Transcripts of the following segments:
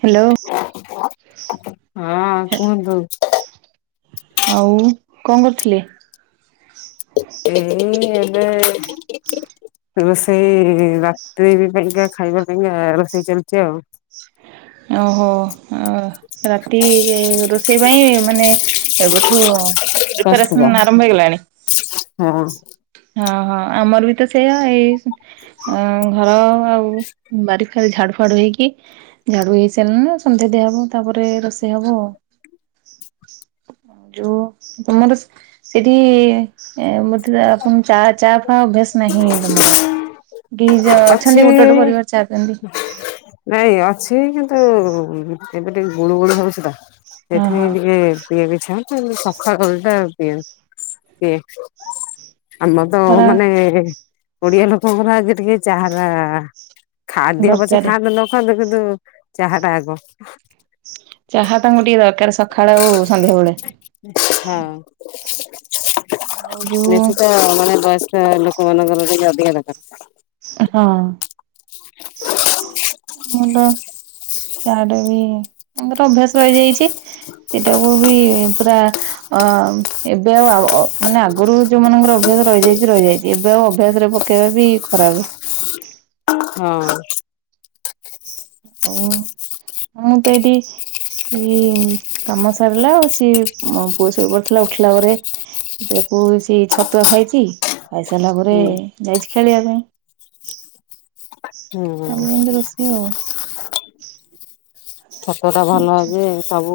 Hello. ହଁ କୁହନ୍ତୁ ଆଉ କଣ କରୁଥିଲେ। ଏଇ ଏବେ [unintelligible] ରୋଷେଇ ରାତ୍ରି ପାଇଁକା ଖାଇବା ପାଇଁକା ରୋଷେଇ ଚାଲିଛି ଆଉ। ଓହୋ ରାତି ରୋଷେଇ ପାଇଁ ମାନେ ଏବେଠୁ ପ୍ରସ୍ତୁତ। ପ୍ରିପାରେସନ ଆରମ୍ଭ ହେଇଗଲାଣି। ହଁ ହଁ ହଁ ଆମର ବି ତ ସେଆ ଏଇ ଆଉ ଘର ଆଉ ବାରିଫାରି ଝାଡୁ ଫାଡୁ ହେଇକି ଝାଡୁ ହେଇସାରିଲାଣି ନା ସନ୍ଧ୍ୟା ଦିଆ ହବ ତାପରେ ରୋଷେଇ ହବ ଆଉ। ଯୋଉ ତମର ସେଠି ସେଠି ମତେ ଆପଣଙ୍କୁ ଚା ଚା ହଁ ଅଭ୍ୟାସ ନାହିଁ ତମର କି ଯୋଉ ଅଛି ଅଛନ୍ତି ଗୋଟେ ଗୋଟେ ପରିବାର ଅଛନ୍ତି ଚା ପିଅନ୍ତି। ନାଇଁ ଅଛି କିନ୍ତୁ ଏମିତି ଗୁଳୁ ଗୁଳିୁ ହେଉଥିଲା। ହଁ ସେଥିପାଇଁ ହଁ ଟିକେ ପିଇ [unintelligible] ସକାଳ ଓଳିଟା ପିଏ ପିଏ। ଆମ ତ ଖରା ମାନେ ଓଡିଆ ଲୋକଙ୍କର ଆଜି ଟିକେ ଚାହାଟା ଖାଦ୍ୟ ପଛେ ଦରକାରେ। ଖାଆନ୍ତୁ ନଖାନ୍ତୁ କିନ୍ତୁ ଚାହା ଟା ଆଗ ଚାହା ତାଙ୍କୁ ଟିକେ ଦରକାର ସକାଳେ ହୋଊ ସନ୍ଧ୍ୟାବେଳେ ହୋଊ। ହଁ ଯୋଉ ବେଶୀ ତ ମାନେ ବୟସ୍କ ଲୋକମାନଙ୍କର ଟିକେ ଅଧିକା ଦରକାର। ହଁ। ମୁଣ୍ଡ ଚା ଟା ବି ତାଙ୍କର ଅଭ୍ୟାସ ରହିଯାଇଛି। ସେଇଟାକୁ ବି ପୁରା ଏବେ ଆଉ ମାନେ ଆଗରୁ ଯୋଉ ମାନଙ୍କର ଅଭ୍ୟାସ ରହିଯାଇଛି ରହିଯାଇଛି ଏବେ ଆଉ ଅଭ୍ୟାସ ରେ ପକେଇବା ବି ଖରାପ। ହଁ। ଓହୋ ମୁଁ ତ ଏଇଠି ଠି କାମ ସରିଲା ଆଉ ସିଏ ପୁଅ ଶୋଇ ପଡ଼ିଥିଲା ଉଠିଲା ପରେ ତା ପୁଅ ମିଶି ଛତୁଆ ଖାଇଛି ଖାଇସାରିଲା ପରେ ହୁଁ। ଯାଇଛି ଖେଳିବା ପାଇଁ। ତମ ର ହୁଁ କେମିତି ରୋଷେଇ ହବ। ଛତୁଆ ଟା ଭଲ ଅଛି ସବୁ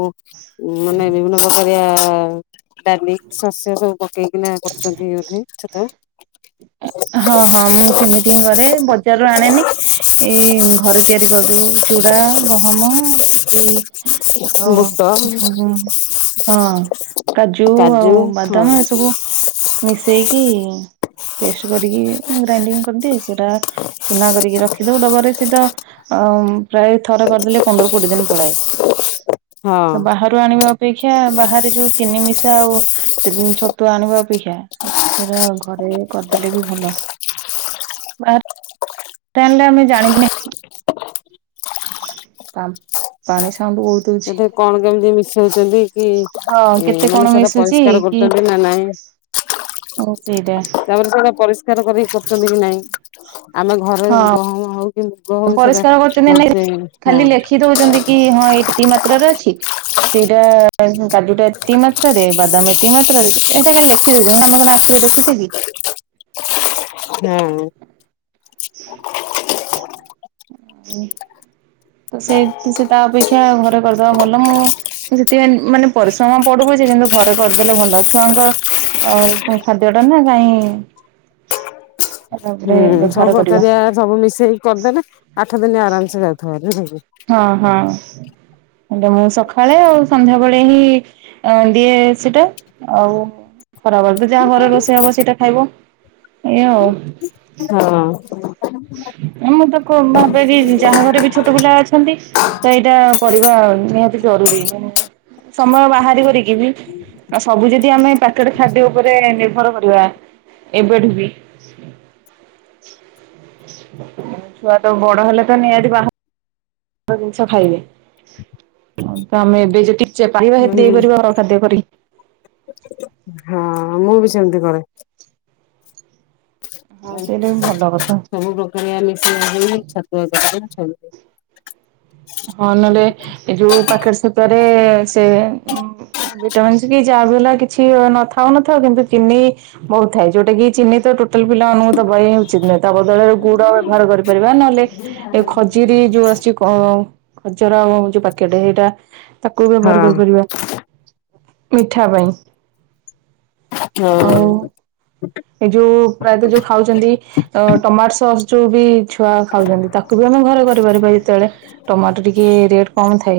ମାନେ ବିଭିନ୍ନ ପ୍ରକାରିଆ ଡାଲି ଶସ୍ୟ ସବୁ ପକେଇକି ନା କରୁଛନ୍ତି ବୋଧେ ଛତୁଆ। ହଁ ହଁ ମୁଁ ସେମିତି ହିଁ କରେ ବଜାରରୁ ଆଣେନି ଏଇ ଘରେ ତିଆରି କରୁ ଚୁଡା ଗହମ କି ବୁଟ ହ୍ୟାଲୋ [unintelligible] ହଁ କାଜୁ ଆଉ ବାଦାମ ଏସବୁ ମିଶେଇକି ପେଷ୍ଟ କରିକି ଗ୍ରାଇଣ୍ଡିଙ୍ଗ କରିଦିଏ ସେଟା ଚୁନା କରିକି ରଖିଦଉ ଡବାରେ ସେଟା। ଅ ପ୍ରାୟ ଥରେ କରିଦେଲେ ପନ୍ଦର କୋଡିଏ ଦିନ ହଁ ପଳାଏ ବା ଛତୁଆ ଆଣିବା ଅପେକ୍ଷା ବାହାରେ ଯୋଉ ଚିନି ମିଶା ଆଉ ଛତୁଆ ଆଣିବା ଅପେକ୍ଷା ସେଟା ଘରେ କରିଦେଲେ ବି ଭଲ। ତା ହେଲେ ଆମେ ଜାଣିନି ତା ପାଣି ସାଉଣ୍ଡ ବହୁତ। ହଉଛି। ସେଠି କଣ କେମିତି ମିଶାଉଛନ୍ତି କି ହଁ ଏ କେତେ ମାନେ କଣ ସେଟା ମିଶୁଛି ପରିଷ୍କାର କି କରୁଛନ୍ତି ନା ନାଇଁ। ସେଇଟା ତାପରେ ସେଟା ପରିଷ୍କାର କରିକି କରୁଛନ୍ତି କି ନାଇଁ? ଆମେ ଘରେ ହଁ ଗହମ ଆଉ ଲଗ ହଉ ସେଟା ପରିଷ୍କାର କରୁଛନ୍ତି ନା ମଗେଇ ଖାଲି ଲେଖି ହଁ। ଦଉଛନ୍ତି କି ହଁ ଏତିକି ମାତ୍ରାରେ ଅଛି। ସେଇଟା କାଜୁ ଟା ଏତିକି ମାତ୍ରାରେ, ବାଦାମ ଏତିକି ମାତ୍ରାରେ ଏଇଟା କାଲି ଲେଖି ଦେଉଚନ୍ତି ଆମେ କଣ ଆଖିରେ ଦେଖୁଚେ କି? ହଁ। ହୁଁ। ତ ସେଇ ସେ ତା ଅପେକ୍ଷା ଘରେ କରିଦବା ଭଲ ମୁଁ ସେଇତିଆନେ ମାନେ ପରିଶ୍ରମ ପଡୁ ପଛେ, କିନ୍ତୁ ଘରେ କରିଦେଲେ ଭଲ ଛୁଆଙ୍କ ଆଉ ତା ଖାଦ୍ୟ ଟା ନା କାହିଁ ହୁଁ ସବୁ ପ୍ରକାରଆ ସବୁ ମିଶେଇକି କରିଦେଲେ, ଆଠ ଦିନ ଆରାମସେ ଯାଉଥିବ ଭାରି [unintelligible] ହଁ ହଁ ଏବେ ମୁଁ ସକାଳେ ଆଉ ସନ୍ଧ୍ୟାବେେଳେ ହିଁ ଅ ଦିଏ ସେଟା ଆଉ ଖରାବେଳେ ତ ଯାହା ଘରେ ରୋଷେଇ ହବ ସେଇଟା ଖାଇବ। ଏଇଆ ଆଉ। ହଁ ମୁଁ ତ କ ଭାବେ କି ଯାହା ଘରେ ବି ଛୋଟ ପିଲା ଅଛି ଅଛନ୍ତି ତ ଏଇଟା କରିବା ନିହାତି ଜରୁରୀ ମାନେ ସମୟ ବାହାର କରିକି ବି ଆଉ ସବୁ ଯଦି ଆମେ ପ୍ୟାକେଟ ଖାଦ୍ୟ ଉପରେ ନିର୍ଭର କରିବା ଏବେଠୁ ବି ଛୁଆ ତ ବଡ ହେଲେ ତ ନିହାତି ବାହ ଜିନିଷ ଖାଇବେ, ତ ଆମେ ଏବେ ଯେ ଟିଚେ କଲେ ହେତିକି ହୁଁ ଦେଇପାରିବା ଘର ଖାଦ୍ୟ କରିିକି। ହଁ ମୁଁ ବି ସେମିତି କରେ ଆଉ ସେଇଟା ବି ଭଲ କଥା। ସବୁ ପ୍ର [unintelligible] ହଁ ନହେଲେ ଏଇ ଯୋଉ ପାକେଟ ସତୁଆ ରେ ସେ ଉଁ ଭିଟାମିନସ୍ କି ଯାହାବି ହେଲା କିଛି ନଥାଉ ନଥାଉ କିନ୍ତୁ ଚିନି ବହୁଥାଏ, ଯଉଟା କି ଚିନି ତ ଟୋଟାଲ ପିଲା ମାନଙ୍କୁ ଦବା ହିଁ ଉଚିତ ନୁହେଁ ତା ବଦଳରେ ଗୁଡ ବ୍ୟବହାର କରିପାରିବା ନହେଲେ ଏ ଖଜୁରୀ ଯୋଉ ଆସିଚି ହଁ ଖଜରା ଯୋଉ ପାକେଟ ଏଇଟା ତାକୁ ହଁ ବ୍ୟବହାର କରିପାରିବା। ମିଠା ପାଇଁ ଆଉ ଏ ଯୋଉ ପ୍ରାୟତଃ ଯୋଉ ଖାଉଚନ୍ତି ଅ ଟମାଟୋ ସସ୍ ଯୋଉ ବି ଛୁଆ ଖାଉଚନ୍ତି ତାକୁ ବି ଆମେ ଘରେ କରିପାରିବା ଯେତେବେଳେ। ଟମାଟୋ ଟିକେ ରେଟ୍ କମ୍ ଥାଏ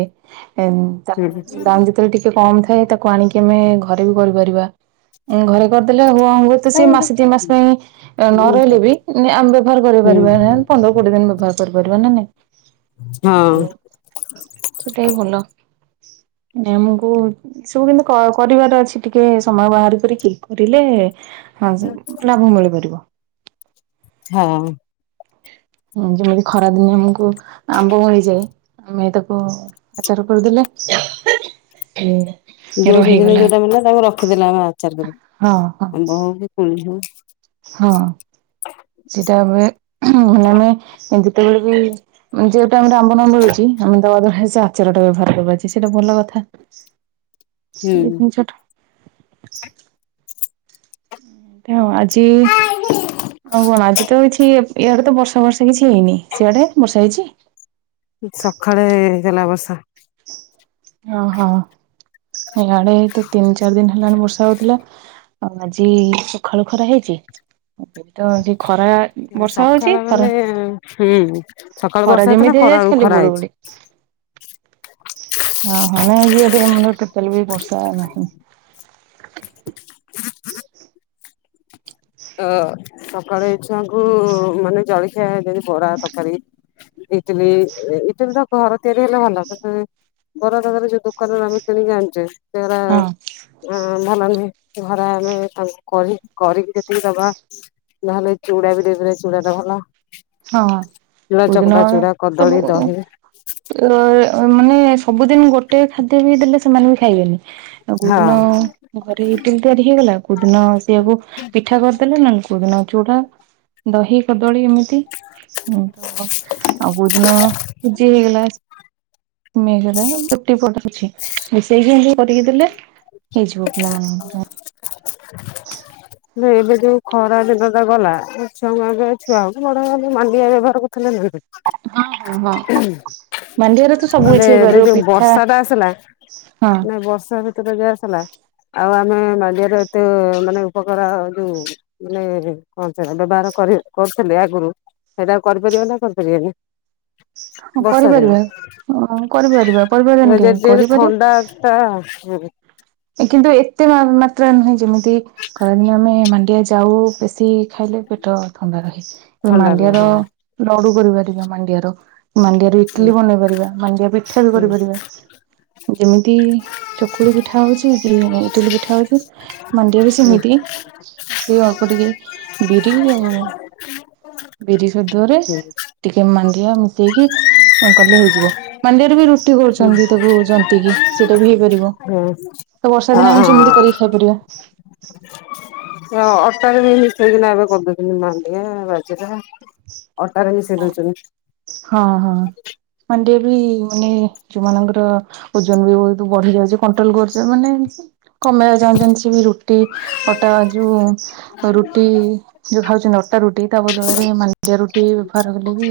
ଏଁ ହୁଁ ତା ଦି ରେ ଟିକେ କମ ଥାଏ ତାକୁ ଆଣିକି ଆମେ ଘରେ ବି କରିପାରିବା ଏଁ ଘରେ କରିଦେଲେ ହୁଆଙ୍ଗୁ ତ ସେ ମାସେ ଦି ମାସ ପାଇଁ ନ ରହିଲେ ବି ଆମେ ବେବହାର କରି ପାରିବା [unintelligible] ପନ୍ଦର କୋଡିଏ ଦିନ ବ୍ୟବହାର କରିପାରିବା ନା ନାଇଁ? ହଁ। ଅନ ସେଟା ବି ଭଲ ନେ ଆମକୁ ଏ ସବୁ କିନ୍ତୁ କ କରିବାର ଅଛି ଟିକେ ସମୟ ବାହାରି କରିକି କରିଲେ ହଁ ସେ ଲାଭ ମିଳିପାରିବ। ହଁ। ହୁଁ ଯେମିତି ଖରାଦିନେ ଆମକୁ ଆମ୍ବ ମିଳି ଯେ ଆମେ ତାକୁ ଆଚାର କରିଦେଲେ ସେ ଯୋଉ ସିଜିନ ରେ ରହିଗଲା ଯୋଉଟା ମିଲା ତାଙ୍କୁ ରଖିଦେଲା ଆମେ ଆଚାର ହଁ କରିକି ହଁ ଆମ୍ବ ହଉ କି କୋଳି ହଉ। ହଁ ସେଇଟା ଏବେ ମାନେ ଯେତେବେଳେ ବି ଯୋଉ ଟାଇମ୍ ଟା ଆମ୍ବ ନ ମିଳୁଚି ଆମେ ବଦଳରେ ସେ ଆଚାରଟା ବ୍ୟବହାର କରି ପରୁଚେ ସେଇଟା ଭଲ କଥା। ଏଇ ହୁଁ। ତିନି ଛଟ ହଁ ଆଜି ଆଉ କଣ ଆଜି ତ କିଛି ଏପ୍ ଇଆଡେ ତ ବର୍ଷା ଫର୍ଷା କିଛି ହେଇନି ସେଆଡ଼େ ବର୍ଷା ହେଇଚି? ସଖାଳେ ହେଇଥିଲା ବର୍ଷା। ଓହୋ ଏଆଡେ ତ ତିନି ଚାରି ଦିନ ହେଲାଣି ବର୍ଷା ହଉଥିଲା। ଆଜି ସଖାଳୁ ଖରା ହେଇଚି ବେଟ ଟିକେ ଖରା ବର୍ଷା ହଉଛି ସଖାଳ ଖରା ମାନେ ହୁଁ ସକାଳୁ ଖରା ବର୍ଷା ହେଇଥିଲା ଯେମିତି ହେଇଯାଇଛି ଖରାବେଳୁକୁ ଖାଲି ଖରା ହେଇଚି। [unintelligible] [inaudible] ଆମର ଟୋଟାଲି ବି ବର୍ଷା ନାହିଁ। ତ ସକାଳେ ଏ ଛୁଆଙ୍କୁ ମାନେ ଜଳଖିଆ ଦେଲି ବରା, ତରକାରୀ। ଇଟିଲି ଇଟିଲି ତ ଘର ତିଆରି ହେଲେ ଭଲ [unintelligible] ବରା ତରକାରୀ ଯୋଉ ଦୋକାନରୁ ଆମେ କିଣିକି ଆଣୁଚେ ହଁ। ଅଁ ଭଲ ନୁହେଁ ଘରେ ଆମେ ତାଙ୍କୁ କରି କରିକିରି ଦେଇ ଦବା ନହେଲେ ଚୁଡା ବି ଦେଇଦଲେ ଚୁଡାଟା ଭଲ। ହଁ ଚୁଡା କୋଉଦିନ ଚକଟା ଚୁଡା ସବୁ କଦଳୀ ଦହି ଅ ମାନେ ସବୁଦିନ ଗୋଟେ ଖାଦ୍ୟ ବି ଦେଲେ ସେମାନେ ବି ଖାଇବେନି। ଆଉ କୋଉଦିନ ହଁ ଘରେ ଇଟିଲି ତିଆରି ଆଜି ହେଇଗଲା କୋଉଦିନ ସେଇଆକୁ ପିଠା କରିଦେଲେ ନାଇଁ କୋଉଦିନ ଚୁଡା ଦହି, କଦଳୀ ଏମିତି ହୁଁ ଆଉ କୋଉଦିନ ସୁଜି ହେଇଗଲା। ସିମେଇ ହେଇଗଲା ରୁଟି ପରଟା କିଛି ମିଶେଇକି ଏନ୍ତି କରିକି ଦେଲେ ହେଇଯିବ ପିଲାମାନଙ୍କ ପାଇଁ। [unintelligible] ଏବେ ଯୋଉ ଖରାଦିନଟା ଗଲା ଛୁଆ ଏବେ ଛୁଆ ହଉ କି ବଡମାନେ ମାଣ୍ଡିଆ ବ୍ୟବହାର କରୁଥିଲେ ନା ନାଇଁ। [unintelligible] ମାଣ୍ଡିଆରେ ତ ହେଲେ ସବୁକିଛି ଏବେ ହେଇପାରିବ ଯୋଉ ପିଠା ବର୍ଷା ହଁ ତୋର ଗ୍ୟାସ ହେଲା ଆଉ ଆମେ ମାଣ୍ଡିଆରେ ଏତେ ମାନେ ଉପକାର ଯୋଉ ମାନେ କଣ ସେଟା ବ୍ୟବହାର କରି କରୁଥିଲେ ଆଗୁରୁ ସେଇଟା ଆଉ କରିପାରିବେ ନା କରିପାରିବେନି। ହଁ କରିପାରିବା। ହଁ କରିପାରିବା କରିପାରିବାନି ବର୍ଷାଦିନେ କାହିଁକି [unintelligible] କରିପାରିବା ଥଣ୍ଡା [unintelligible] କିନ୍ତୁ ଏତେ ମା ମାତ୍ରାରେ ନୁହେଁ ଯେମିତି ଖରାଦିନେ ଆମେ ମାଣ୍ଡିଆଜାଉ ବେଶୀ ଖାଇଲେ ପେଟ ଥଣ୍ଡା ରହେ। ଥଣ୍ଡା ରୁହେ ମାଣ୍ଡିଆର ହଁ। ଲଡୁ କରିିପାରିବା ମାଣ୍ଡିଆର ମାଣ୍ଡିଆ ଇଟିଲି ହୁଁ ବନେଇପାରିବା ମାଣ୍ଡିଆପିଠା ବି ହୁଁ କରିପାରିବା ଯେମତି ଚକୁଳି ପି ଠା ହଉଚି ଇଟିଲି [unintelligible] ଇଟିଲି ପିଠା ହଉଚି ମାଣ୍ଡିଆ ବି ସେମିତି ଆ ସେ ଅଳ୍ପ ଟିକେ ବିରି ଆଉ ବିରି ସଦୁଅରେ ଟିକେ ମାଣ୍ଡିଆ ମିଶେଇକି କଲେ ହେଇଯିବ ମାଣ୍ଡିଆରେ ବି ରୁ ଟି ହୁଁ କରୁଛନ୍ତି ତାକୁ ଜନ୍ତିକିି ସେଇଟା ବି ହେଇପାରିବ। [unintelligible] ତ ହଁ ବର୍ଷାଦିନେ ଆମେ ଯେମିତି କରିକି ଖାଇପାରିବା। ଅ ଅଟାରେ ବି ମିଶେଇକି ନା ଏବେ କରିଛନ୍ତି ମାଣ୍ଡିଆ, ବାଜେରା ଅଟାରେ ମିଶେଇ ଦଇଛନ୍ତି। ମଣ୍ଡିଆ ବି ମାନେ ଯୋଉମାନଙ୍କର ଓଜନ ବି ବହୁତ ବଢିଯାଉଚି କଣ୍ଟ୍ରୋଲ କରୁଚି ମାନେ ଏମତି କମେଇଆ ଚାହୁଁଚନ୍ତି ସିଏ ବି ରୁଟି ଅଟା ଯୋଉ ରୁଟି ଯୋଉ ଖାଉଛନ୍ତି ଅଟା ରୁଟି ତା ବଦଳରେ ମାଣ୍ଡିଆ ରୁଟି ପାର ହେଲେ ବି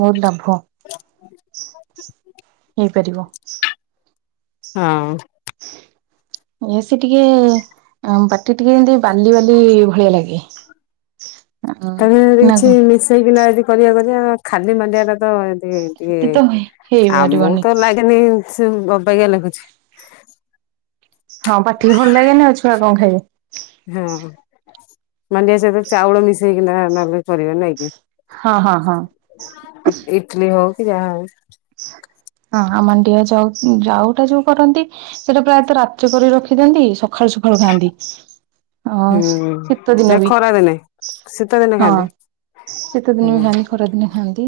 ମୋର ଲାଭ। ହେଇପାରିବ। ହଁ। ଏସି ଟିକେ ଆଉ ପାଟି ଟିକିଏ ଏତେ ବାଲି ବାଲି ଭଳିଆ ଲାଗେ। ନା ତାହାଲେ କିଛି କଣ ମିଶେଇକି ନା ଏଦି କରିଆ କରିଆ ଖାଲି ମାଣ୍ଡିଆଟା ତ ସେ ଟିକେ ଏତେ ତ ଆମୁକୁ ହେଇପାରିବନି। ତ ଲାଗେନି ସେ ଅବାଗିଆ ଲାଗୁଛି। ହଁ ପାଟିକି ଭଲ ଲାଗେନି ଆଉ ଛୁଆ କଣ ଖାଇବେ। ହଁ ମାଣ୍ଡିଆ ସହିତ ଚାଉଳ ମିଶେଇକି ନା ନ କରିବା ନା କି। ହଁ ହଁ ହଁ। ଇଟଲି ହଉକି ଆଉ। ହଁ ଆମ ଡିଅ ଯାଉ ଯାଉଟା ଯୋଉ କରନ୍ତି। ସେଇଟା ପ୍ରାୟତଃ ରାତି କରି ରଖିଥାିନ୍ତି ସଖାଳୁ ସକାଳୁ ଖାଆନ୍ତି। ହଁ ହୁଁ ଶୀତ ଏ ଦିନ ବି ଖରା ଦିନେ। ଶୀତ ଦିନେ ହଁ। ଖାଆନ୍ତି ଶୀତେ ଦିନ ବି ହୁଁ ଖାଆନ୍ତି ଖରାଦିନେ ଖାଆନ୍ତି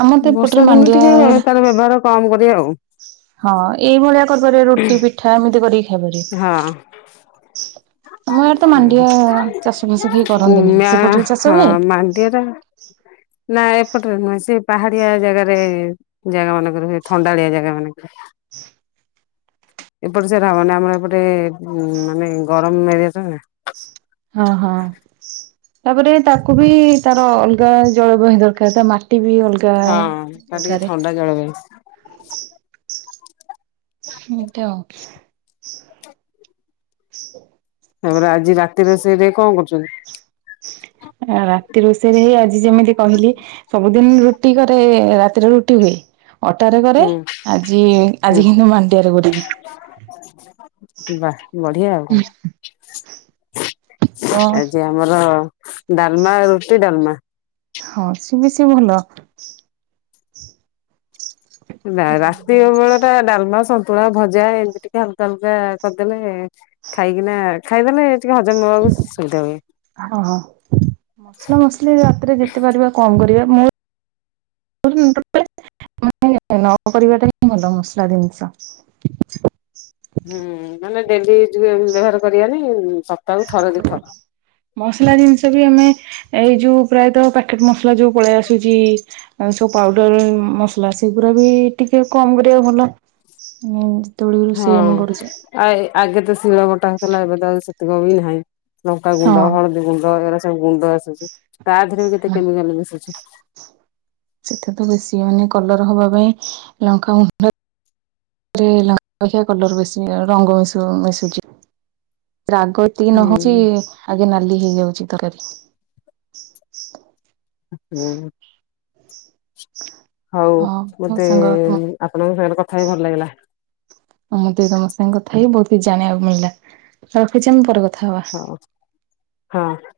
ଆମର ତ ବର୍ଷା ଏପଟରେ ଦିନେ ମାଣ୍ଡି ଟିକେ ଭ ତାର ବ୍ୟବହାର କମ କରିବା ଆଉ। ହଁ ଏଇ ଭଳିଆ କରପାରିବେ ରୁଟି ପିଠା ଏମିତି କରିକି ଖାଇପାରିବେ। ଆମ ଏରା ତ ମାଣ୍ଡିଆ ଚାଷ ଫାସ କେହି କରନ୍ତିନି ସେପଟରେ ଚାଷ ହୁଏ। ପାଣ୍ଡିଆଟା ନା ଏପଟରେ ନୁହେଁ ସେ। ପାହାଡିଆ ଜାଗାରେ ଜାଗା ମାନଙ୍କରେ ହୁଏ ଥଣ୍ଡାଳିଆ ଜାଗା ମାନଙ୍କରେ। ଏପଟେ ସେଟା ମାନ ଆମର ଏପଟେ ମାନେ ଗରମ ଏରିଆ ତ ନା। ହଁ ହଁ। ତାପରେ ତାକୁ ବି ତାର ଅଲଗା ଜଳବହି ଦରକାର ତା ମାଟି ବି ଅଲଗା। ହଁ ତା ଟିକେ ଦରକାରେ ଥଣ୍ଡା ଜଳବାୟୁ। ଏମିତି ଆଉ। ତାପରେ ଆଜି ରାତି ରୋଷେଇ ଟେ କଣ କରୁଛନ୍ତି? ରାତି ରୋଷେଇରେ ହିଁ ଆଜି ଯେମିତି କହିଲି ସବୁ। ସବୁଦିନ ରୁଟି କରେ ରାତିରେ ରୁଟି ହୁଏ। ଅଟାରେ କରେ ହୁଁ ଆଜି ହୁଁ ଆଜି ହିଁ ମାଣ୍ଡିଆରେ କରିବି। ବା ବଢିଆ କ ଆ ଯା ଆମର ଡାଲମା ରୁଟି ଡାଲମା। ହଁ ସି ବେଶି ଭଲ। ନା ରାତି ହଁ ଅବଳ ଟା ଡାଲମା ସନ୍ତୁଳା ଭଜା ଏମିତିକା ହାଲକା ହାଲକା କରିଦେଲେ ଖାଇକିନା ଖାଇଦେନେ ଟିକେ ହଜମ ହବ ସୁବିଧା ହୁଏ। ଓ ହଁ ମସଲା ମସଲି ରାତିରେ ଯେତେ ପାରିବା କଣ କରିବା ମୁଁ [unintelligible] ମାନ ନ କରିବାଟା ହିଁ ଭଲ ମସଲା ଜିନିଷ। ହୁଁ ମାନେ ଡେଲି ବ୍ୟବହାର କରିବାନି ସ ହୋ ମସଲା ଜିନିଷ ବି ଆମେ ଏଇ ଯୋଉ ପ୍ରାୟତଃ ପ୍ୟାକେଟ ମସଲା ଯୋଉ ପଳେଇ ଆସୁଚି। ଆଉ ସବୁ ପାଉଡର ମସଲା ସେଗୁରା ବି ଟିକେ କମ କରିବାକୁ ଭଲ। ଯେତେବେଳେ ରୋଷେଇ ଆମେ ହଁ କରୁଛେ ଆ ଆଗେ ତ ଶିଳ ବଟା ହେଥିଲା ଏବେ ତ ଆଉ ସେତିକ ବି ନାହିଁ। ଲଙ୍କା ହଁ ଗୁଣ୍ଡ ହଳଦୀ ଗୁଣ୍ଡ ଏରା ସବୁ ଗୁଣ୍ଡ ଆସୁଛି ତା ଦେହରେ ବି କେତେ କେମିକାଲ ମିଶୁଛି। ସେଠା ତ ବେଶୀ ମାନେ କଲର ହବା ପାଇଁ ଲଙ୍କା ଗୁଣ୍ଡ। ରେ ଲଖିଆ କଲର ବେଶି ରଙ୍ଗ ମିଶ ମିଶୁଛି ରାଗ। ଏତିକି ନହଉଛି ହୁଁ ଆଗେ ନାଲି ହେଇଯାଉଛି ତରକାରୀ। ହୁଁ। [inaudible] ହଉ ହଁ ମୋ ମତେ ସାଙ୍ଗ ତମ ଆପଣଙ୍କ ସାଙ୍ଗରେ କଥା ହେଇ ଭଲ ଲାଗିଲା। ଆଉ ମତେ ତମ ସାଙ୍ଗେ କଥା ହେଇ ବହୁତ କିଛି ଜାଣିବାକୁ ମିଳିଲା ରଖିଛି ଆମେ ପରେ କଥା ହବା। ହଁ ହଁ।